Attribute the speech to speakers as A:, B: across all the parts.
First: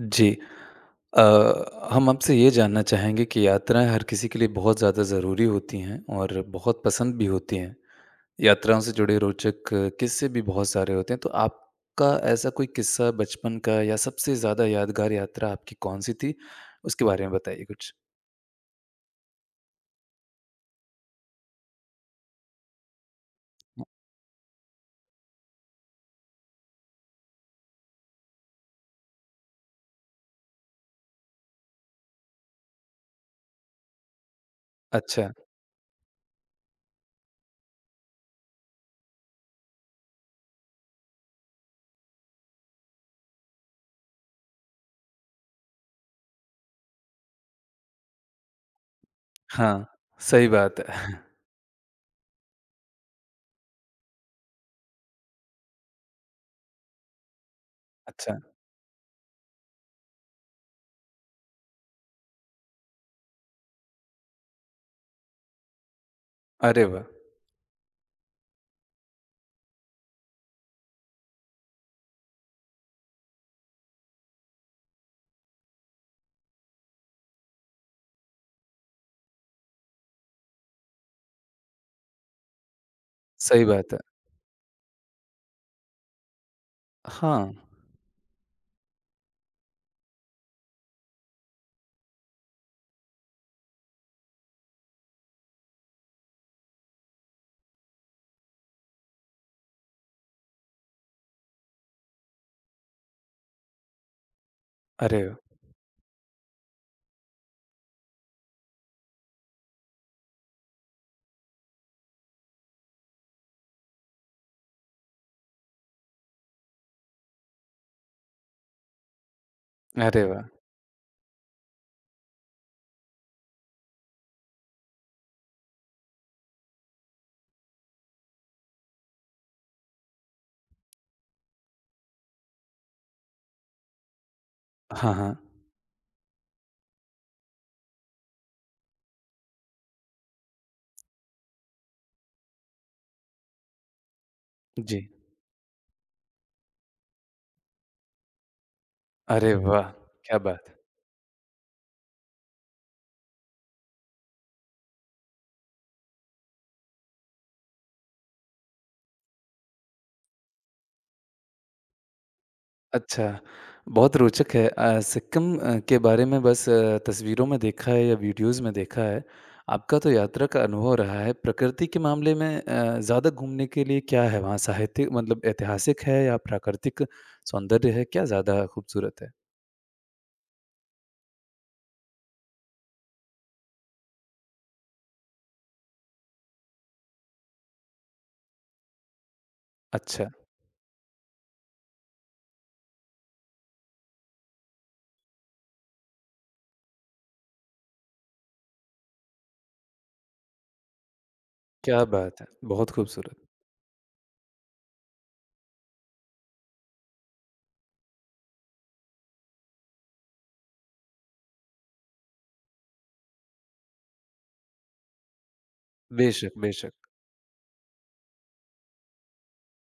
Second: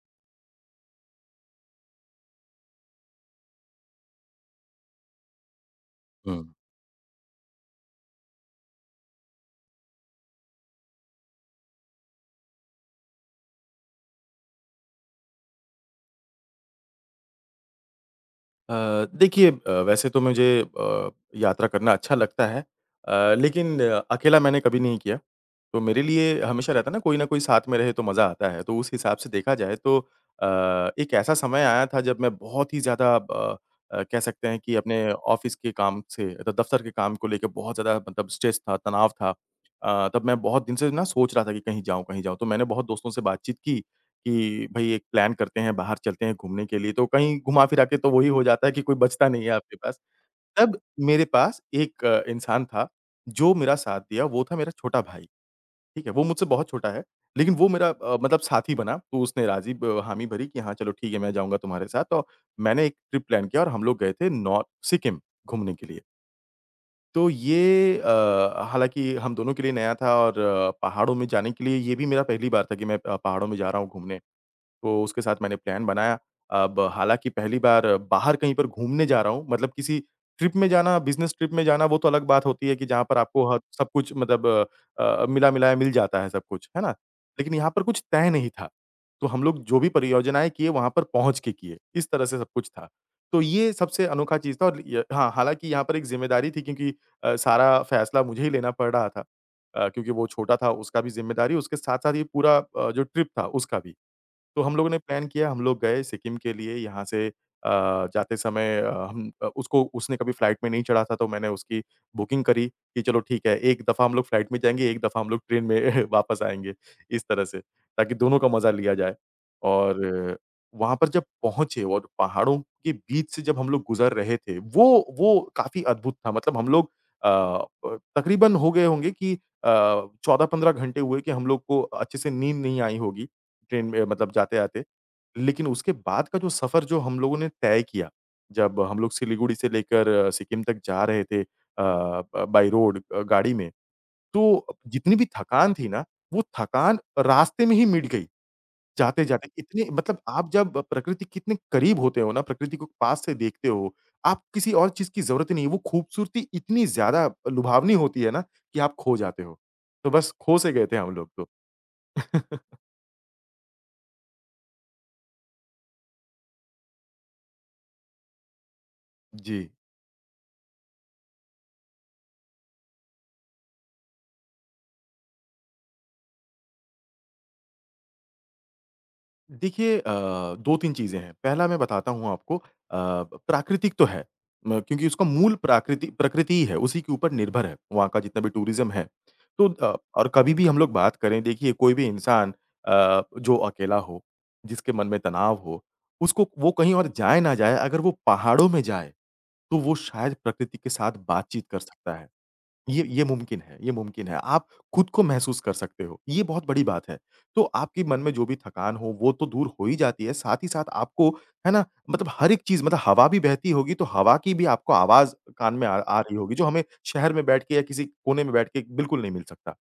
A: जी। अ, हम आपसे ये जानना चाहेंगे कि यात्राएँ हर किसी के लिए बहुत ज़्यादा ज़रूरी होती हैं और
B: हुँ।
A: बहुत पसंद भी होती हैं। यात्राओं से जुड़े रोचक किस्से भी बहुत सारे होते हैं। तो आपका ऐसा कोई किस्सा बचपन का या सबसे ज़्यादा यादगार यात्रा आपकी कौन-सी थी? उसके बारे में बताइए कुछ।
B: अ, देखिए वैसे तो मुझे अ, यात्रा करना अच्छा लगता है, लेकिन अकेला मैंने कभी नहीं किया। तो मेरे लिए हमेशा रहता है ना, कोई न कोई साथ में रहे तो मज़ा आता है। तो उस हिसाब से देखा जाए तो एक ऐसा समय आया था जब मैं बहुत ही ज़्यादा कह सकते हैं कि अपने
A: अच्छा।
B: ऑफ़िस के काम से द दफ़्तर के काम को लेके बहुत ज़्यादा मतलब स्ट्रेस था, तनाव था। तब मैं बहुत दिन से ना सोच रहा था कि कहीं जाऊँ, कहीं जाऊँ। तो मैंने बहुत दोस्तों से बातचीत की कि भई एक प्लान करते हैं, बाहर चलते हैं घूमने के लिए, तो कहीं घुमा-फिरा के तो वही हो जाता है कि कोई बचता नहीं है आपके
A: हाँ,
B: पास।
A: सही
B: तब
A: बात है।
B: मेरे पास एक इंसान था, जो मेरा साथ दिया, वो था मेरा छोटा भाई, ठीक है? वो मुझसे बहुत छोटा है, लेकिन वो मेरा
A: अच्छा।
B: मतलब साथी बना, तो उसने राज़ी ब हामी भरी कि हाँ, चलो ठीक है, मैं जाऊँगा तुम्हारे साथ। तो मैंने एक ट्रिप प्लान किया और हम लोग गए थे नॉर्थ सिक्किम घूमने के लिए।
A: अरे वाह!
B: तो ये, हालाँकि हम दोनों के लिए नया था और पहाड़ों में जाने के लिए ये भी मेरा पहली बार था कि मैं पहाड़ों में जा रहा हूँ घूमने। तो उसके साथ मैंने प्लान बनाया। अब हालाँकि पहली बार बाहर कहीं पर घूमने जा रहा हूँ, मतलब किसी ट्रिप में जाना, बिज़नेस ट्रिप में जाना, वो तो अलग बात होती है कि जहाँ पर आपको ह
A: सही
B: सब
A: बात है।
B: कुछ मतलब मिला-मिलाया मिल जाता है सब कुछ, है ना?
A: हाँ।
B: लेकिन यहाँ पर कुछ तय नहीं था। तो हम लोग जो भी परियोजनाएँ किए, वहाँ पर पहुँच के किए, इस तरह से सब कुछ था। तो ये सबसे अनोखा चीज़ था और य हाँ, हालाँकि यहाँ पर एक ज़िम्मेदारी थी क्योंकि सारा फ़ैसला मुझे ही लेना पड़ रहा था। क्योंकि वो छोटा था, उसका भी ज़िम्मेदारी, उसके साथ-साथ ये पूरा, जो ट्रिप था, उसका भी। तो हम लोगों ने
A: अरे
B: प्लान किया,
A: वाह!
B: हम लोग गए सिक्किम के लिए यहाँ से। जाते समय अ, हम अ, उसको उसने कभी फ्लाइट में नहीं चढ़ा था तो मैंने उसकी बुकिंग करी कि चलो ठीक है, एक दफ़ा हम लोग फ्लाइट में जाएँगे, एक दफ़ा हम लोग ट्रेन में वापस आएँगे, इस तरह से, ताकि दोनों का मज़ा लिया जाए।
A: अरे
B: और
A: वाह!
B: वहाँ पर जब पहुँचे और पहाड़ों के बीच से जब हम लोग गुज़र रहे थे, वो काफ़ी अद्भुत था। मतलब हम लोग अ, प तकरीबन हो गए होंगे कि अ, 14-15 घंटे हुए कि हम लोग को अच्छे से नींद नहीं आई होगी। ट्रेन में मतलब जाते-आते।
A: हाँ, हाँ।
B: लेकिन उसके बाद का जो सफ़र जो हम लोगों ने तय किया, जब हम लोग सिलीगुड़ी से लेकर सिक्किम तक जा रहे थे, अ, ब बाय रोड, गाड़ी में, तो
A: जी।
B: जितनी भी थकान थी ना, वो थकान रास्ते में ही मिट गई, जाते-जाते।
A: अरे
B: इतने
A: वाह!
B: मतलब
A: क्या
B: आप
A: बात!
B: जब प्रकृति कितने करीब होते हो ना, प्रकृति को पास से देखते हो, आप किसी और चीज़ की ज़रूरत ही नहीं है। वो खूबसूरती इतनी ज़्यादा लुभावनी होती है ना कि आप खो जाते हो। तो बस खो से गए थे हम लोग तो।
A: अच्छा, बहुत रोचक है। सिक्किम के बारे में बस तस्वीरों में देखा है या वीडियोज़ में देखा है।
B: जी।
A: आपका तो यात्रा का अनुभव रहा है। प्रकृति के मामले में ज़्यादा घूमने के लिए क्या है वहाँ? साहित्य मतलब ऐतिहासिक है या प्राकृतिक सौंदर्य है? क्या ज़्यादा खूबसूरत है?
B: देखिए, 2-3 चीज़ें हैं। पहला मैं बताता हूँ आपको। प्राकृतिक तो है म क्योंकि उसका मूल प्राकृति प्रकृति ही है, उसी के ऊपर निर्भर है, वहाँ का जितना भी टूरिज़्म है। तो
A: अच्छा,
B: और कभी भी हम लोग बात करें, देखिए कोई भी इंसान जो अकेला हो, जिसके मन में तनाव हो, उसको वो कहीं और जाए ना जाए, अगर वो पहाड़ों में जाए, तो वो शायद प्रकृति के साथ बातचीत कर
A: क्या
B: सकता है।
A: बात है! बहुत
B: ये
A: खूबसूरत।
B: मुमकिन है, ये मुमकिन है। आप खुद को महसूस कर सकते हो, ये बहुत बड़ी बात है। तो आपके मन में जो भी थकान हो, वो तो दूर हो ही जाती है, साथ ही साथ आपको, है ना? मतलब हर एक चीज़, मतलब हवा भी बहती होगी, तो हवा की भी आपको आवाज़ कान में आ आ रही
A: बेशक,
B: होगी, जो हमें
A: बेशक।
B: शहर में बैठ के या किसी कोने में बैठ के बिल्कुल नहीं मिल सकता।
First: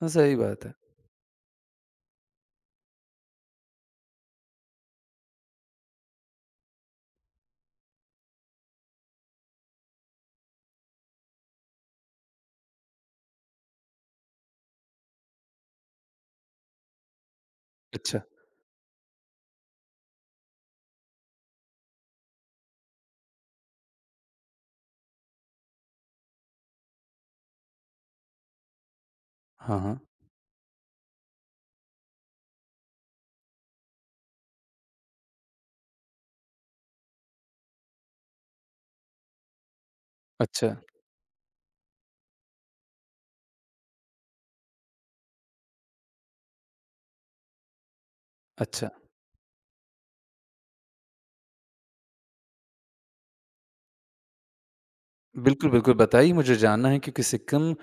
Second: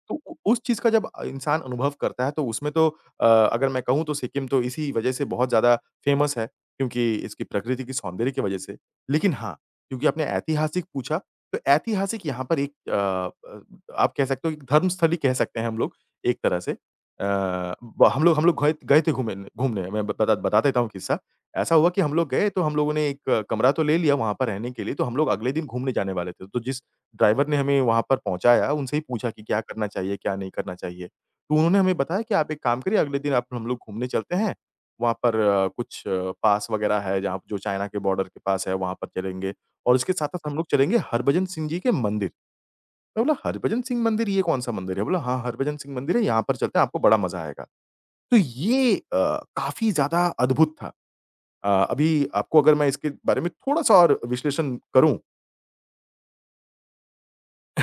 A: हाँ,
B: तो उ
A: सही
B: उस
A: बात है।
B: चीज़ का जब इंसान अनुभव करता है तो उसमें तो, अ, अगर मैं कहूँ तो सिक्किम तो इसी वजह से बहुत ज़्यादा फेमस है, क्योंकि इसकी प्रकृति की सौंदर्य की वजह से। लेकिन हाँ, क्योंकि आपने ऐतिहासिक पूछा, तो ऐतिहासिक यहाँ पर एक, आप कह सकते हो एक धर्मस्थली कह सकते हैं हम लोग एक तरह से। अ, ब
A: अच्छा।
B: हम लोग गए गए थे घूमे घूमने, मैं बता बता देता हूँ किस्सा। ऐसा हुआ कि हम लोग गए तो हम लोगों ने एक कमरा तो ले लिया वहाँ पर रहने के लिए, तो हम लोग अगले दिन घूमने जाने वाले थे। तो जिस ड्राइवर ने हमें वहाँ पर पहुँचाया, उनसे ही पूछा कि क्या
A: हाँ,
B: करना
A: हाँ।
B: चाहिए, क्या नहीं करना चाहिए। तो उन्होंने हमें बताया कि आप एक काम करिए, अगले दिन आप हम लोग घूमने चलते हैं, वहाँ पर कुछ पास वगैरह है जहाँ, जो चाइना के बॉर्डर के पास है वहाँ पर चलेंगे, और इसके साथ-साथ हम लोग
A: अच्छा,
B: चलेंगे हरभजन सिंह जी के मंदिर। मैं बोला हरभजन सिंह मंदिर, ये कौन-सा मंदिर है? बोला हाँ, हरभजन सिंह मंदिर है, यहाँ पर चलते हैं, आपको बड़ा मज़ा आएगा। तो
A: अच्छा।
B: ये, काफ़ी ज़्यादा अद्भुत था। अभी आपको अगर मैं इसके बारे में थोड़ा-सा और विश्लेषण करूँ।
A: बिल्कुल, बिल्कुल, बताइए मुझे जानना है क्योंकि सिक्किम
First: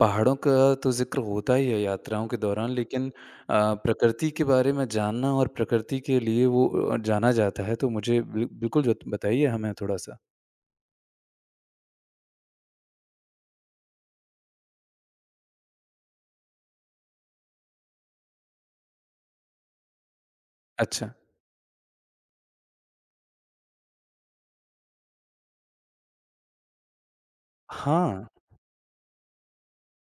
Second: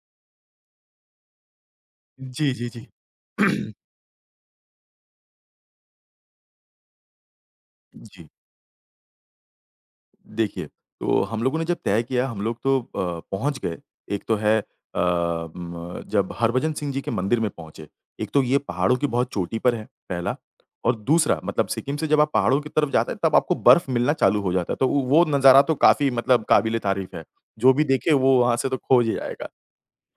A: पहाड़ों का तो ज़िक्र होता ही है यात्राओं के
B: जी, जी,
A: दौरान
B: जी।
A: लेकिन प्रकृति के बारे में जानना और प्रकृति के लिए वो जाना जाता है तो मुझे
B: जी।
A: बिल्कुल जो बताइए हमें थोड़ा-सा।
B: देखिए, तो हम लोगों ने जब तय किया हम लोग तो पहुँच गए। एक तो है, अ, म जब हरभजन सिंह जी के मंदिर में पहुँचे। एक तो ये पहाड़ों की बहुत चोटी पर है, पहला। और
A: अच्छा।
B: दूसरा मतलब सिक्किम से जब आप पहाड़ों की तरफ जाते हैं तब आपको बर्फ मिलना चालू हो जाता है। तो वो नज़ारा तो काफ़ी मतलब काबिल-ए-तारीफ़ है। जो भी देखे
A: हाँ,
B: वो वहाँ से तो खोज ही जाएगा।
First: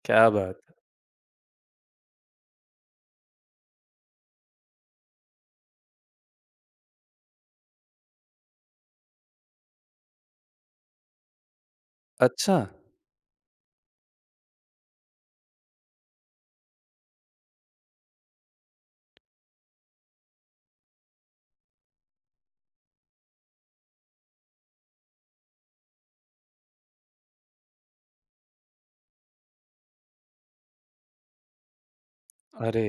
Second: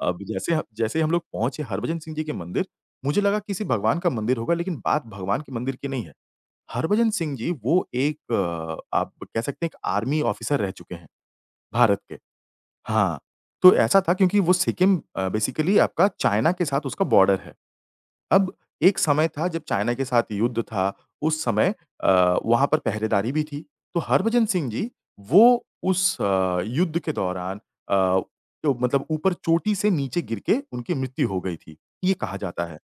B: अब
A: क्या बात!
B: जैसे ही हम लोग पहुँचे हरभजन सिंह जी के मंदिर, मुझे लगा किसी भगवान का मंदिर होगा लेकिन बात भगवान के मंदिर की नहीं है। हरभजन सिंह जी, वो एक, आप कह सकते हैं एक आर्मी ऑफिसर रह चुके हैं, भारत के।
A: अच्छा!
B: हाँ, तो ऐसा था क्योंकि वो सिक्किम, बेसिकली आपका चाइना के साथ उसका बॉर्डर है। अब एक समय था जब चाइना के साथ युद्ध था, उस समय वहाँ पर पहरेदारी भी थी। तो हरभजन सिंह जी वो उस युद्ध के दौरान, अ, तो मतलब ऊपर चोटी से नीचे गिर के उनकी मृत्यु हो गई थी, ये कहा जाता है।
A: अरे!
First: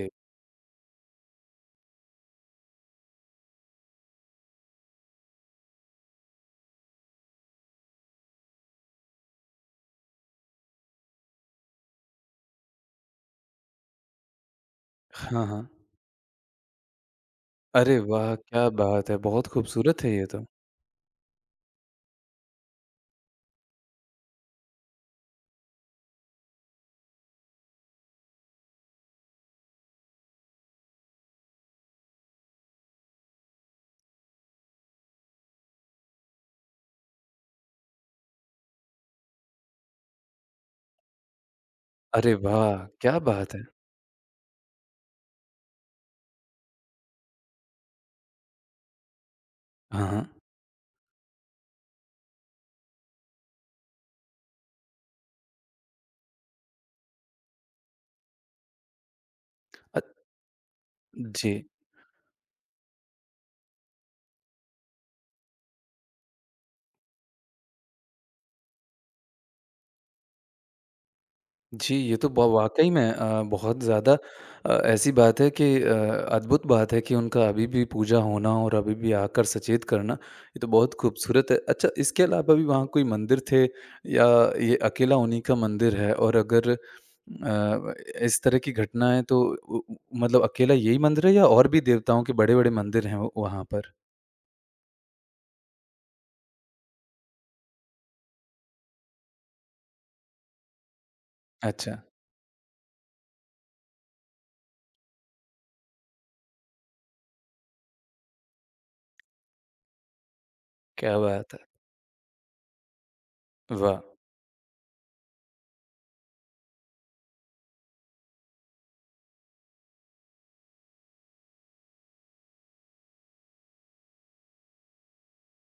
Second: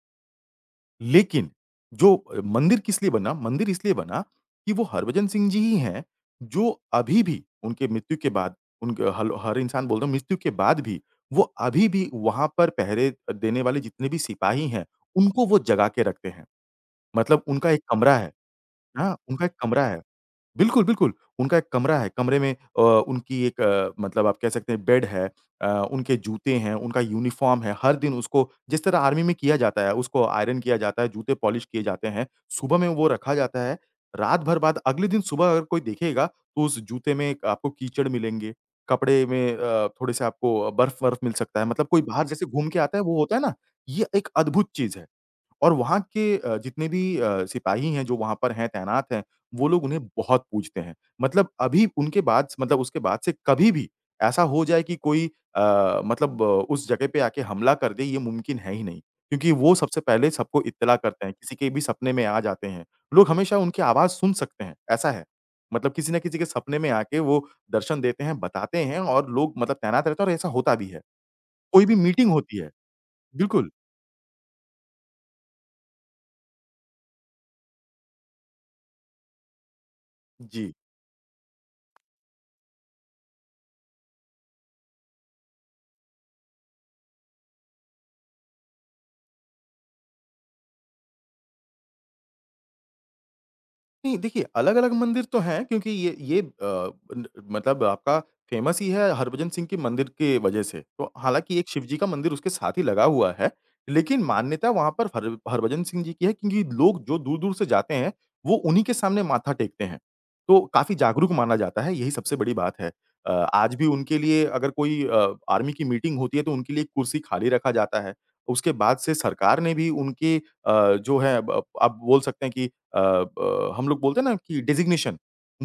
B: लेकिन जो मंदिर किस लिए बना? मंदिर इसलिए बना कि वो हरभजन सिंह जी ही हैं, जो अभी भी उनके मृत्यु के बाद, उनके हल हर इंसान बोलता है, मृत्यु के बाद भी, वो अभी भी वहाँ पर पहरे देने वाले जितने भी सिपाही हैं, उनको
A: हाँ,
B: वो
A: हाँ।
B: जगा के रखते हैं। मतलब उनका एक
A: अरे
B: कमरा है,
A: वाह! क्या बात है,
B: हाँ, उनका
A: बहुत
B: एक कमरा है।
A: खूबसूरत है ये तो।
B: बिल्कुल, बिल्कुल। उनका एक कमरा है, कमरे में उनकी एक, मतलब आप कह सकते हैं बेड है, उनके जूते हैं, उनका यूनिफ़ॉर्म है, हर दिन उसको जिस तरह आर्मी में किया जाता है, उसको आयरन किया जाता है, जूते पॉलिश किए जाते हैं, सुबह में वो रखा जाता है, रात भर बाद अगले दिन सुबह अगर कोई देखेगा, तो उस जूते में एक आपको कीचड़ मिलेंगे, कपड़े में थोड़े-से आपको बर्फ़-वर्फ़ मिल सकता है, मतलब कोई बाहर
A: अरे
B: जैसे घूम के
A: वाह!
B: आता है, वो
A: क्या
B: होता है ना?
A: बात है!
B: ये एक अद्भुत चीज़ है। और वहाँ के जितने भी सिपाही हैं, जो वहाँ पर हैं, तैनात हैं, वो लोग उन्हें
A: हाँ, हाँ।
B: बहुत पूजते हैं। मतलब अभी उनके बाद, मतलब उसके बाद से कभी भी ऐसा हो जाए कि कोई मतलब उस जगह पे आके हमला कर दे, ये मुमकिन है ही नहीं। क्योंकि वो सबसे
A: अ,
B: पहले सबको इत्तला करते हैं, किसी
A: जी।
B: के भी सपने में आ जाते हैं। लोग हमेशा उनकी आवाज़ सुन सकते हैं, ऐसा है। मतलब किसी न किसी के सपने में आके वो दर्शन देते हैं, बताते हैं और लोग मतलब तैनात रहते हैं और ऐसा होता भी है। कोई भी
A: जी, ये तो
B: मीटिंग
A: ब
B: होती है।
A: वाक़ई में
B: बिल्कुल।
A: बहुत ज़्यादा ऐसी बात है कि अद्भुत बात है कि उनका अभी भी पूजा होना और अभी भी आकर सचेत करना, ये तो
B: जी।
A: बहुत खूबसूरत है। अच्छा, इसके अलावा भी वहाँ कोई मंदिर थे या ये अकेला उन्हीं का मंदिर है? और अगर इस तरह की घटनाएँ तो उ उ मतलब अकेला यही मंदिर है या और भी देवताओं के बड़े-बड़े मंदिर हैं व वहाँ पर?
B: नहीं, देखिए अलग-अलग मंदिर तो हैं, क्योंकि ये अ, न मतलब आपका फ़ेमस ही है हरभजन सिंह के मंदिर के वजह से। तो हालाँकि एक शिव जी
A: अच्छा,
B: का मंदिर उसके साथ ही लगा हुआ है, लेकिन मान्यता वहाँ पर हर हरभजन सिंह जी की है, क्योंकि लोग जो दूर-दूर से जाते हैं, वो उन्हीं के सामने माथा टेकते हैं। तो काफ़ी
A: क्या
B: जागरूक
A: बात
B: माना
A: है!
B: जाता है, यही सबसे बड़ी बात है। आज भी
A: वाह!
B: उनके लिए अगर कोई आर्मी की मीटिंग होती है तो उनके लिए कुर्सी खाली रखा जाता है। उसके बाद से सरकार ने भी उनके, जो है, ब आप बोल सकते हैं कि अ, ब हम लोग बोलते हैं ना कि डेज़िग्नेशन,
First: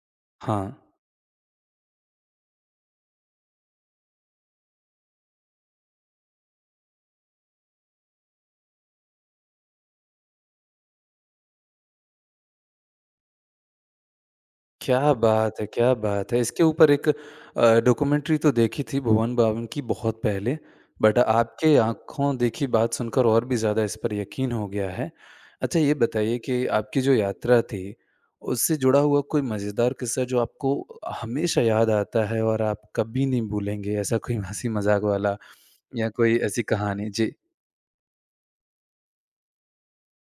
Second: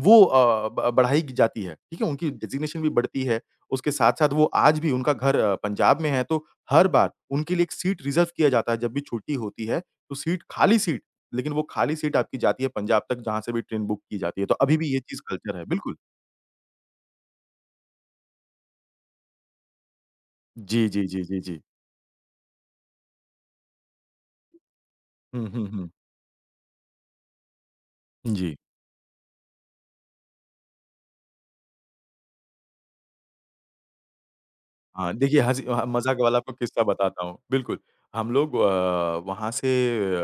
B: वो अ,
A: हाँ।
B: ब बढ़ाई जाती है, ठीक है? उनकी डेज़िग्नेशन भी बढ़ती है। उसके साथ-साथ वो आज भी उनका घर पंजाब में है, तो हर बार उनके लिए एक सीट रिज़र्व किया जाता है। जब भी छुट्टी होती है, तो सीट खाली सीट, लेकिन वो खाली सीट आपकी जाती है पंजाब तक, जहाँ से भी ट्रेन बुक की जाती है। तो अभी भी ये
A: क्या
B: चीज़ कल्चर
A: बात
B: है,
A: है! क्या
B: बिल्कुल।
A: बात है! इसके ऊपर एक डॉक्यूमेंट्री तो देखी थी भुवन बाम की बहुत पहले,
B: जी, जी,
A: बट
B: जी, जी, जी।
A: आपके आँखों देखी बात सुनकर और भी ज़्यादा इस पर यकीन हो गया है।
B: हुँ, हुँ,
A: अच्छा
B: हुँ।
A: ये बताइए कि आपकी जो यात्रा थी,
B: जी।
A: उससे जुड़ा हुआ कोई मज़ेदार किस्सा जो आपको हमेशा याद आता है और आप कभी नहीं भूलेंगे, ऐसा कोई हँसी-मज़ाक
B: हाँ,
A: वाला
B: देखिए हँसी
A: या
B: मज़ाक वाला
A: कोई
B: आपको
A: ऐसी
B: किस्सा
A: कहानी?
B: बताता
A: जी।
B: हूँ। बिल्कुल, हम लोग वहाँ से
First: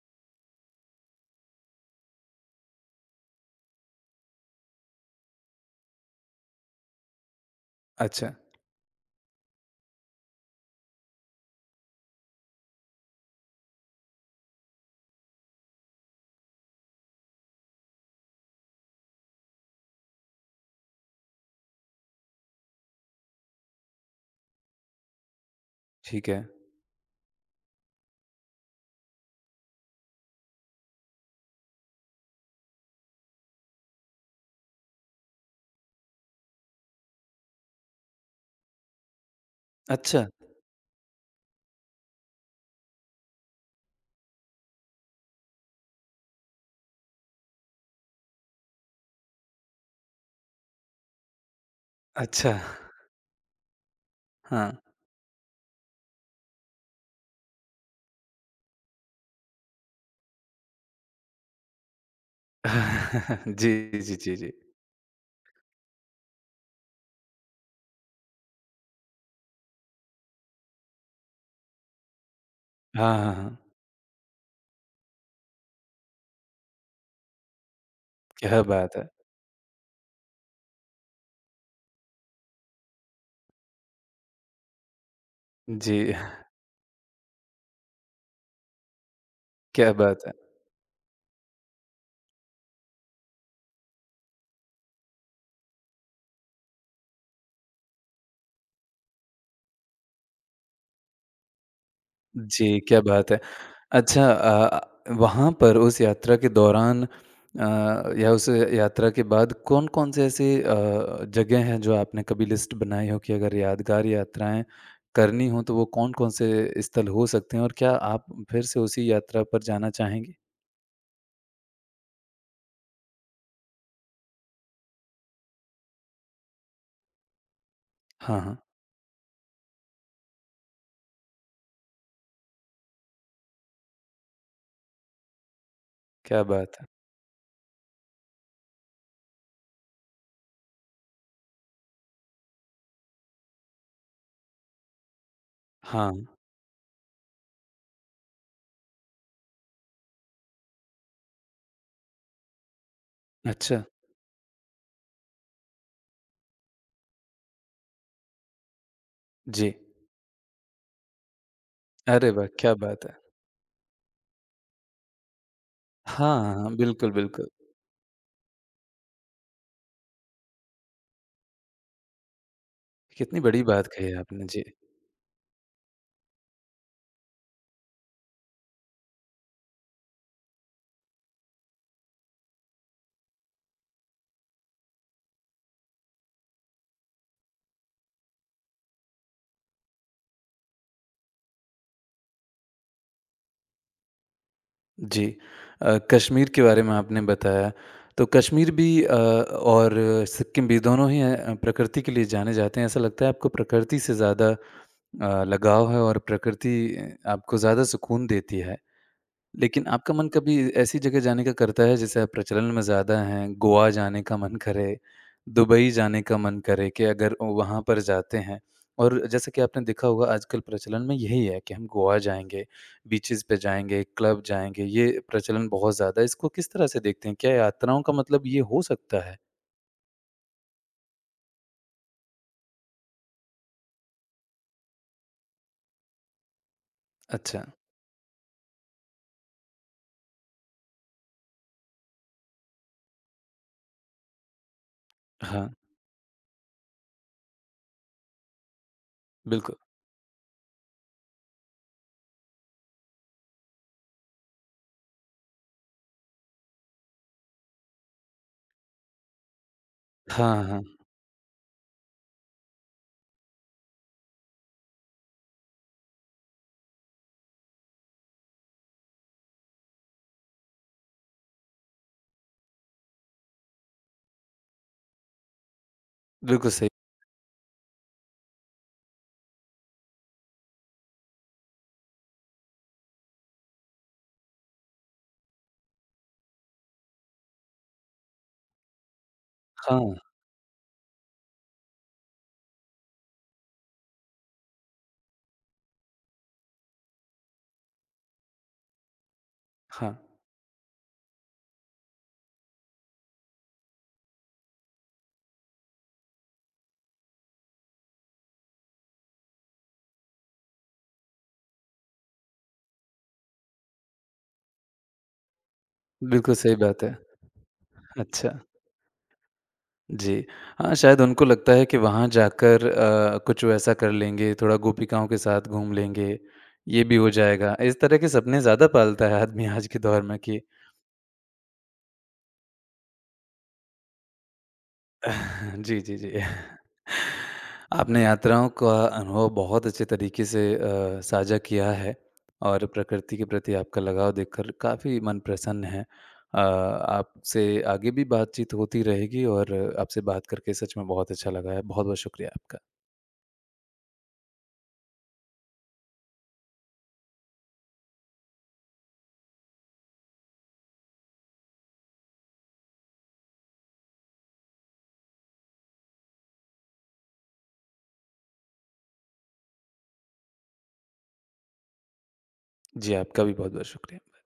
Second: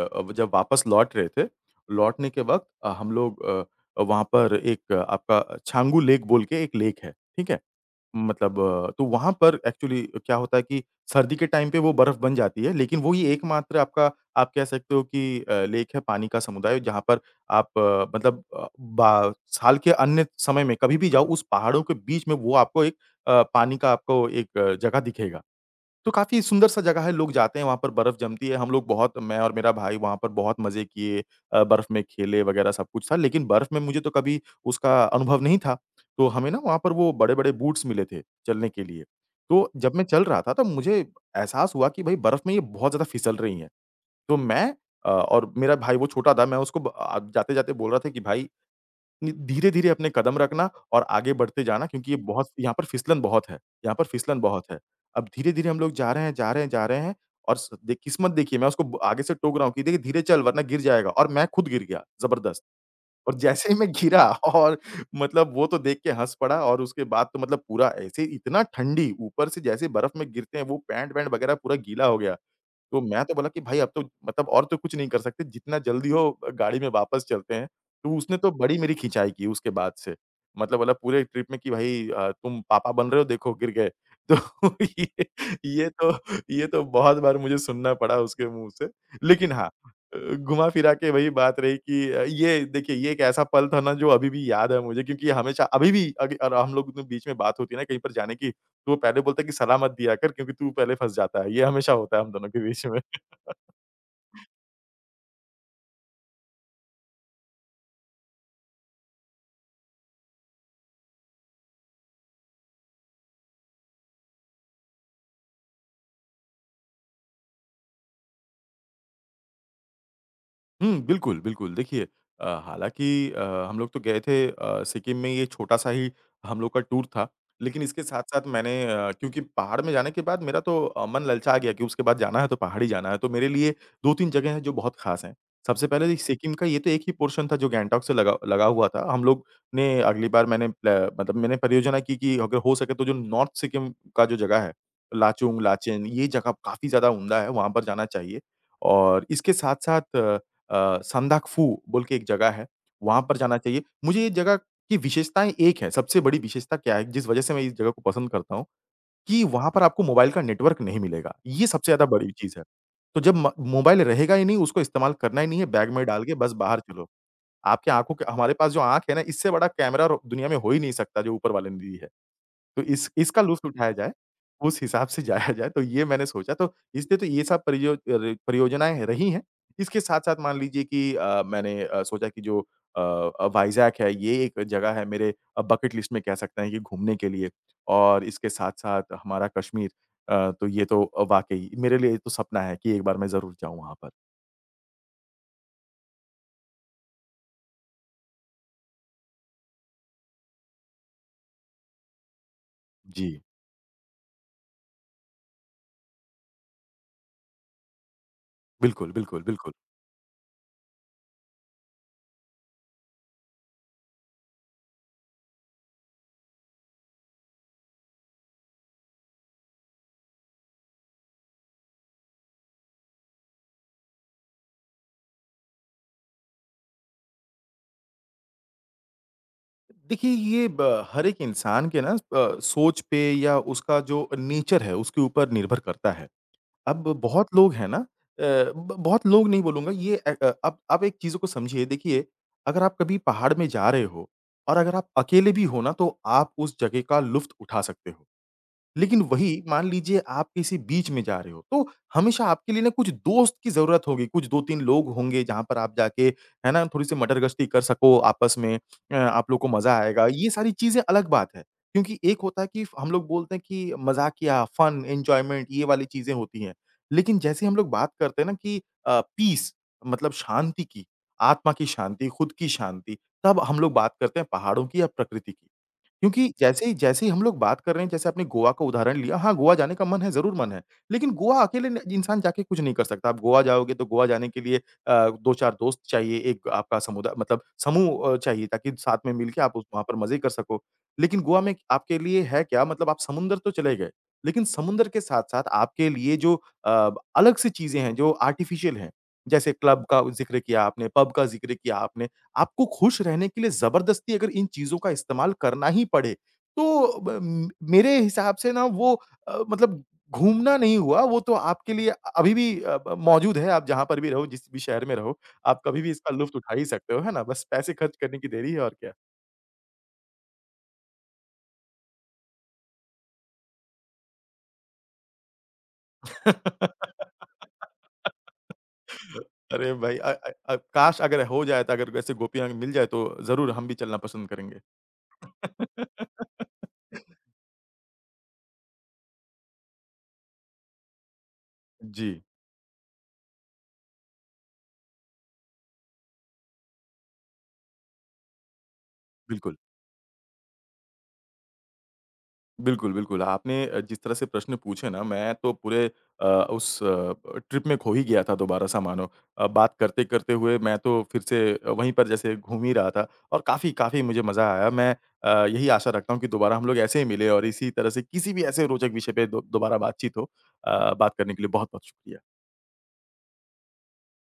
B: जब वापस लौट रहे थे, लौटने के वक़्त हम लोग वहाँ पर एक आपका छांगू लेक बोल के एक लेक है, ठीक है?
A: अच्छा,
B: मतलब तो वहाँ पर एक्चुअली क्या होता है कि सर्दी के टाइम पे वो बर्फ बन जाती है, लेकिन वो ही एकमात्र आपका आप कह सकते हो कि लेक है, पानी का समुदाय जहाँ पर आप मतलब अ, बा साल के अन्य समय में कभी भी जाओ उस पहाड़ों के बीच में वो आपको एक पानी का आपको एक जगह दिखेगा। तो
A: ठीक
B: काफ़ी
A: है।
B: सुंदर-सा जगह है, लोग जाते हैं वहाँ पर, बर्फ़ जमती है, हम लोग बहुत, मैं और मेरा भाई वहाँ पर बहुत मज़े किए। बर्फ़ में खेले वग़ैरह सब कुछ था, लेकिन बर्फ़ में मुझे तो कभी उसका अनुभव नहीं था, तो हमें ना वहाँ पर वो बड़े-बड़े बूट्स मिले थे चलने के लिए। तो जब मैं चल
A: अच्छा,
B: रहा था तब मुझे एहसास हुआ कि भई बर्फ़ में ये बहुत ज़्यादा फिसल रही हैं। तो मैं और मेरा भाई वो छोटा था, मैं उसको जाते-जाते बोल रहा था कि भाई नि धीरे-धीरे अपने कदम रखना और आगे बढ़ते जाना, क्योंकि ये बहुत
A: अच्छा,
B: यहाँ पर फिसलन बहुत है, यहाँ पर फिसलन बहुत
A: हाँ।
B: है। अब धीरे-धीरे हम लोग जा रहे हैं, जा रहे हैं, जा रहे हैं, और स दे किस्मत देखिए, मैं उसको ब आगे से टोक रहा हूँ कि देखिए धीरे चल वरना गिर जाएगा, और मैं खुद गिर गया ज़बरदस्त। और जैसे
A: जी,
B: ही मैं
A: जी,
B: गिरा
A: जी, जी।
B: और मतलब वो तो देख के हँस पड़ा, और उसके बाद तो मतलब पूरा ऐसे, इतना ठंडी ऊपर से जैसे बर्फ में गिरते हैं, वो पैंट-वैंट वगैरह पूरा गीला हो गया। तो
A: हाँ,
B: मैं तो
A: हाँ,
B: बोला
A: हाँ।
B: कि भाई अब तो मतलब और तो कुछ नहीं कर सकते, जितना जल्दी हो गाड़ी में वापस चलते हैं। तो उसने तो
A: क्या
B: बड़ी मेरी
A: बात है!
B: खिंचाई की उसके बाद से। मतलब बोला पूरे ट्रिप में कि भाई, तुम पापा बन रहे हो, देखो गिर गए। तो ये ये तो
A: जी,
B: ये तो बहुत बार मुझे सुनना पड़ा उसके मुँह से। लेकिन हाँ,
A: क्या बात है।
B: घुमा फिरा के वही बात रही कि ये देखिए ये एक ऐसा पल था ना जो अभी भी याद है मुझे, क्योंकि हमेशा अभी भी अग और हम लोग के बीच में बात होती है ना कहीं पर जाने की, तो वो पहले बोलता है कि सलाह मत दिया कर क्योंकि तू पहले फँस जाता है। ये हमेशा होता है हम दोनों के
A: जी,
B: बीच में।
A: क्या बात है। अच्छा वहाँ पर उस यात्रा के दौरान या उस यात्रा के बाद कौन-कौन से ऐसे जगह हैं जो आपने कभी लिस्ट बनाई हो कि अगर यादगार यात्राएँ करनी हो तो वो कौन-कौन से स्थल हो सकते हैं? और क्या आप फिर से उसी यात्रा पर जाना चाहेंगी?
B: हुँ, बिल्कुल, बिल्कुल। देखिए हालाँकि अ, हम लोग तो गए थे सिक्किम में, ये छोटा-सा ही हम लोग का टूर था। लेकिन इसके
A: हाँ,
B: साथ-साथ
A: हाँ,
B: मैंने क्योंकि पहाड़ में जाने के बाद मेरा तो मन ललचा गया कि उसके बाद जाना है तो पहाड़ ही जाना है। तो मेरे लिए 2-3 जगह हैं जो बहुत ख़ास हैं। सबसे पहले ये
A: क्या
B: सिक्किम का
A: बात
B: ये
A: है।
B: तो एक ही पोर्शन था जो गैंगटॉक से लगा लगा हुआ था। हम लोग ने अगली बार मैंने प्ल मतलब मैंने परियोजना की कि अगर हो सके तो जो नॉर्थ सिक्किम का जो जगह है, लाचुंग, लाचेन,
A: हाँ,
B: ये जगह काफ़ी ज़्यादा उम्दा है, वहाँ पर जाना चाहिए। और इसके साथ-साथ संदाकफू बोल के एक जगह है, वहाँ पर जाना
A: अच्छा,
B: चाहिए। मुझे ये जगह की विशेषताएँ एक है, सबसे बड़ी विशेषता क्या है, जिस वजह से मैं इस जगह को पसंद करता हूँ, कि वहाँ
A: जी।
B: पर आपको मोबाइल का नेटवर्क नहीं मिलेगा, ये सबसे ज़्यादा
A: अरे
B: बड़ी
A: वाह!
B: चीज़ है।
A: क्या बात है।
B: तो जब म मोबाइल रहेगा ही नहीं, उसको इस्तेमाल करना ही नहीं है, बैग में डाल के बस
A: हाँ, हाँ,
B: बाहर चलो।
A: बिल्कुल, बिल्कुल।
B: आपकी आँखों के, हमारे पास जो आँख है ना, इससे बड़ा कैमरा र दुनिया में हो ही नहीं सकता, जो ऊपर वाले ने दी है। तो इस
A: कितनी
B: इसका
A: बड़ी
B: लुत्फ़
A: बात
B: उठाया जाए,
A: कही आपने। जी।
B: उस हिसाब से जाया जाए, तो ये मैंने सोचा, तो इसलिए तो ये सब परियोजनाएँ रही हैं। इसके साथ-साथ मान लीजिए कि मैंने सोचा कि जो वाइज़ैक है, ये एक जगह है मेरे बकेट लिस्ट में, कह सकते हैं कि घूमने के लिए। और इसके साथ-साथ हमारा कश्मीर, तो ये तो वाक़ई मेरे लिए तो सपना है कि एक बार मैं ज़रूर जाऊँ वहाँ पर।
A: जी। कश्मीर के बारे में आपने बताया, तो कश्मीर भी और सिक्किम भी दोनों ही प्रकृति के लिए जाने जाते हैं। ऐसा लगता है
B: जी,
A: आपको प्रकृति से ज़्यादा लगाव है और प्रकृति आपको ज़्यादा सुकून देती है।
B: बिल्कुल, बिल्कुल, बिल्कुल।
A: लेकिन आपका मन कभी ऐसी जगह जाने का करता है जैसे अब प्रचलन में ज़्यादा हैं, गोवा जाने का मन करे, दुबई जाने का मन करे कि अगर वहाँ पर जाते हैं और जैसे कि आपने देखा होगा आजकल प्रचलन में यही है कि हम गोवा जाएँगे, बीचेज़ पे जाएँगे, क्लब जाएँगे, ये प्रचलन बहुत ज़्यादा है। इसको किस तरह से देखते हैं? क्या यात्राओं का मतलब ये हो सकता है?
B: देखिए, ये ब हर एक इंसान के ना सोच पे, या उसका जो नेचर है, उसके ऊपर निर्भर करता है। अब बहुत
A: अच्छा,
B: लोग हैं ना, अ, ब बहुत लोग नहीं बोलूँगा, ये आप एक चीज़ों को समझिए, देखिए, अगर आप कभी पहाड़ में जा रहे हो और अगर आप अकेले भी
A: हाँ,
B: हो ना, तो आप उस जगह का लुफ़्त उठा सकते हो। लेकिन वही
A: बिल्कुल।
B: मान लीजिए आप किसी बीच में जा रहे हो, तो हमेशा आपके लिए ना कुछ दोस्त की ज़रूरत होगी, कुछ 2-3 लोग होंगे जहाँ पर आप जाके, है ना, थोड़ी-सी मटर-गश्ती कर सको आपस में, आप लोग को मज़ा आएगा। ये
A: हाँ,
B: सारी
A: हाँ,
B: चीज़ें अलग बात है, क्योंकि एक होता है कि हम लोग बोलते हैं कि मज़ाकिया, फन, एन्जॉयमेंट, ये वाली चीज़ें होती हैं। लेकिन जैसे हम लोग बात करते हैं ना कि पीस, मतलब शांति की, आत्मा की शांति, खुद की शांति, तब हम लोग बात करते हैं पहाड़ों की या प्रकृति की। क्योंकि
A: बिल्कुल
B: जैसे
A: सही।
B: ही जैसे ही हम लोग बात कर रहे हैं, जैसे आपने गोवा का उदाहरण लिया, हाँ, गोवा जाने का मन है, ज़रूर मन है। लेकिन गोवा अकेले न इंसान जाके कुछ नहीं कर सकता। आप गोवा जाओगे, तो गोवा जाने के लिए 2-4 दोस्त चाहिए, एक आपका समुदा मतलब समूह चाहिए ताकि साथ में मिलके आप उस वहाँ
A: हाँ,
B: पर मज़े कर सको। लेकिन गोवा में आपके लिए है क्या? मतलब आप समुंदर तो चले गए, लेकिन समुंदर के साथ-साथ आपके लिए जो अ, अलग-सी चीज़ें हैं, जो आर्टिफ़िशियल हैं, जैसे क्लब
A: हाँ,
B: का ज़िक्र किया आपने, पब का ज़िक्र किया आपने। आपको खुश रहने के लिए ज़बरदस्ती अगर इन चीज़ों का इस्तेमाल करना ही पड़े, तो ब म मेरे हिसाब से ना वो मतलब घूमना नहीं हुआ, वो तो आपके लिए अभी भी अ, ब मौजूद है, आप जहाँ पर भी रहो, जिस भी शहर में रहो, आप कभी भी इसका लुफ़्त
A: बिल्कुल
B: उठा
A: सही
B: ही
A: बात
B: सकते
A: है।
B: हो, है ना? बस पैसे खर्च करने की
A: अच्छा।
B: देरी है और क्या।
A: जी। हाँ, शायद उनको लगता है कि वहाँ जाकर कुछ वैसा कर लेंगे, थोड़ा गोपिकाओं के साथ घूम लेंगे, ये भी हो जाएगा। इस तरह के सपने ज़्यादा पालता है आदमी आज
B: अरे
A: के
B: भाई!
A: दौर में कि
B: काश अगर हो जाए, तो अगर वैसे गोपियाँ मिल जाए, तो ज़रूर हम भी चलना पसंद करेंगे।
A: जी, जी, जी। आपने यात्राओं का अनुभव बहुत अच्छे तरीके से साझा किया है
B: जी,
A: और प्रकृति के प्रति आपका लगाव देखकर काफ़ी मन प्रसन्न है। आपसे आगे भी बातचीत होती रहेगी और
B: बिल्कुल।
A: आपसे बात करके सच में बहुत अच्छा लगा है। बहुत-बहुत शुक्रिया आपका।
B: बिल्कुल, बिल्कुल। आपने जिस तरह से प्रश्न पूछे ना, मैं तो पूरे अ, उस अ, ट्रिप में खो ही गया था दोबारा सा मानो। बात करते-करते हुए मैं तो फिर से वहीं पर जैसे घूम ही रहा था, और काफ़ी काफ़ी मुझे मज़ा आया। मैं यही आशा रखता हूँ कि दोबारा हम लोग ऐसे ही मिलें और इसी तरह से किसी भी ऐसे रोचक विषय पे दो दोबारा बातचीत हो। बात करने के लिए बहुत-बहुत शुक्रिया।
A: जी, आपका भी बहुत-बहुत शुक्रिया।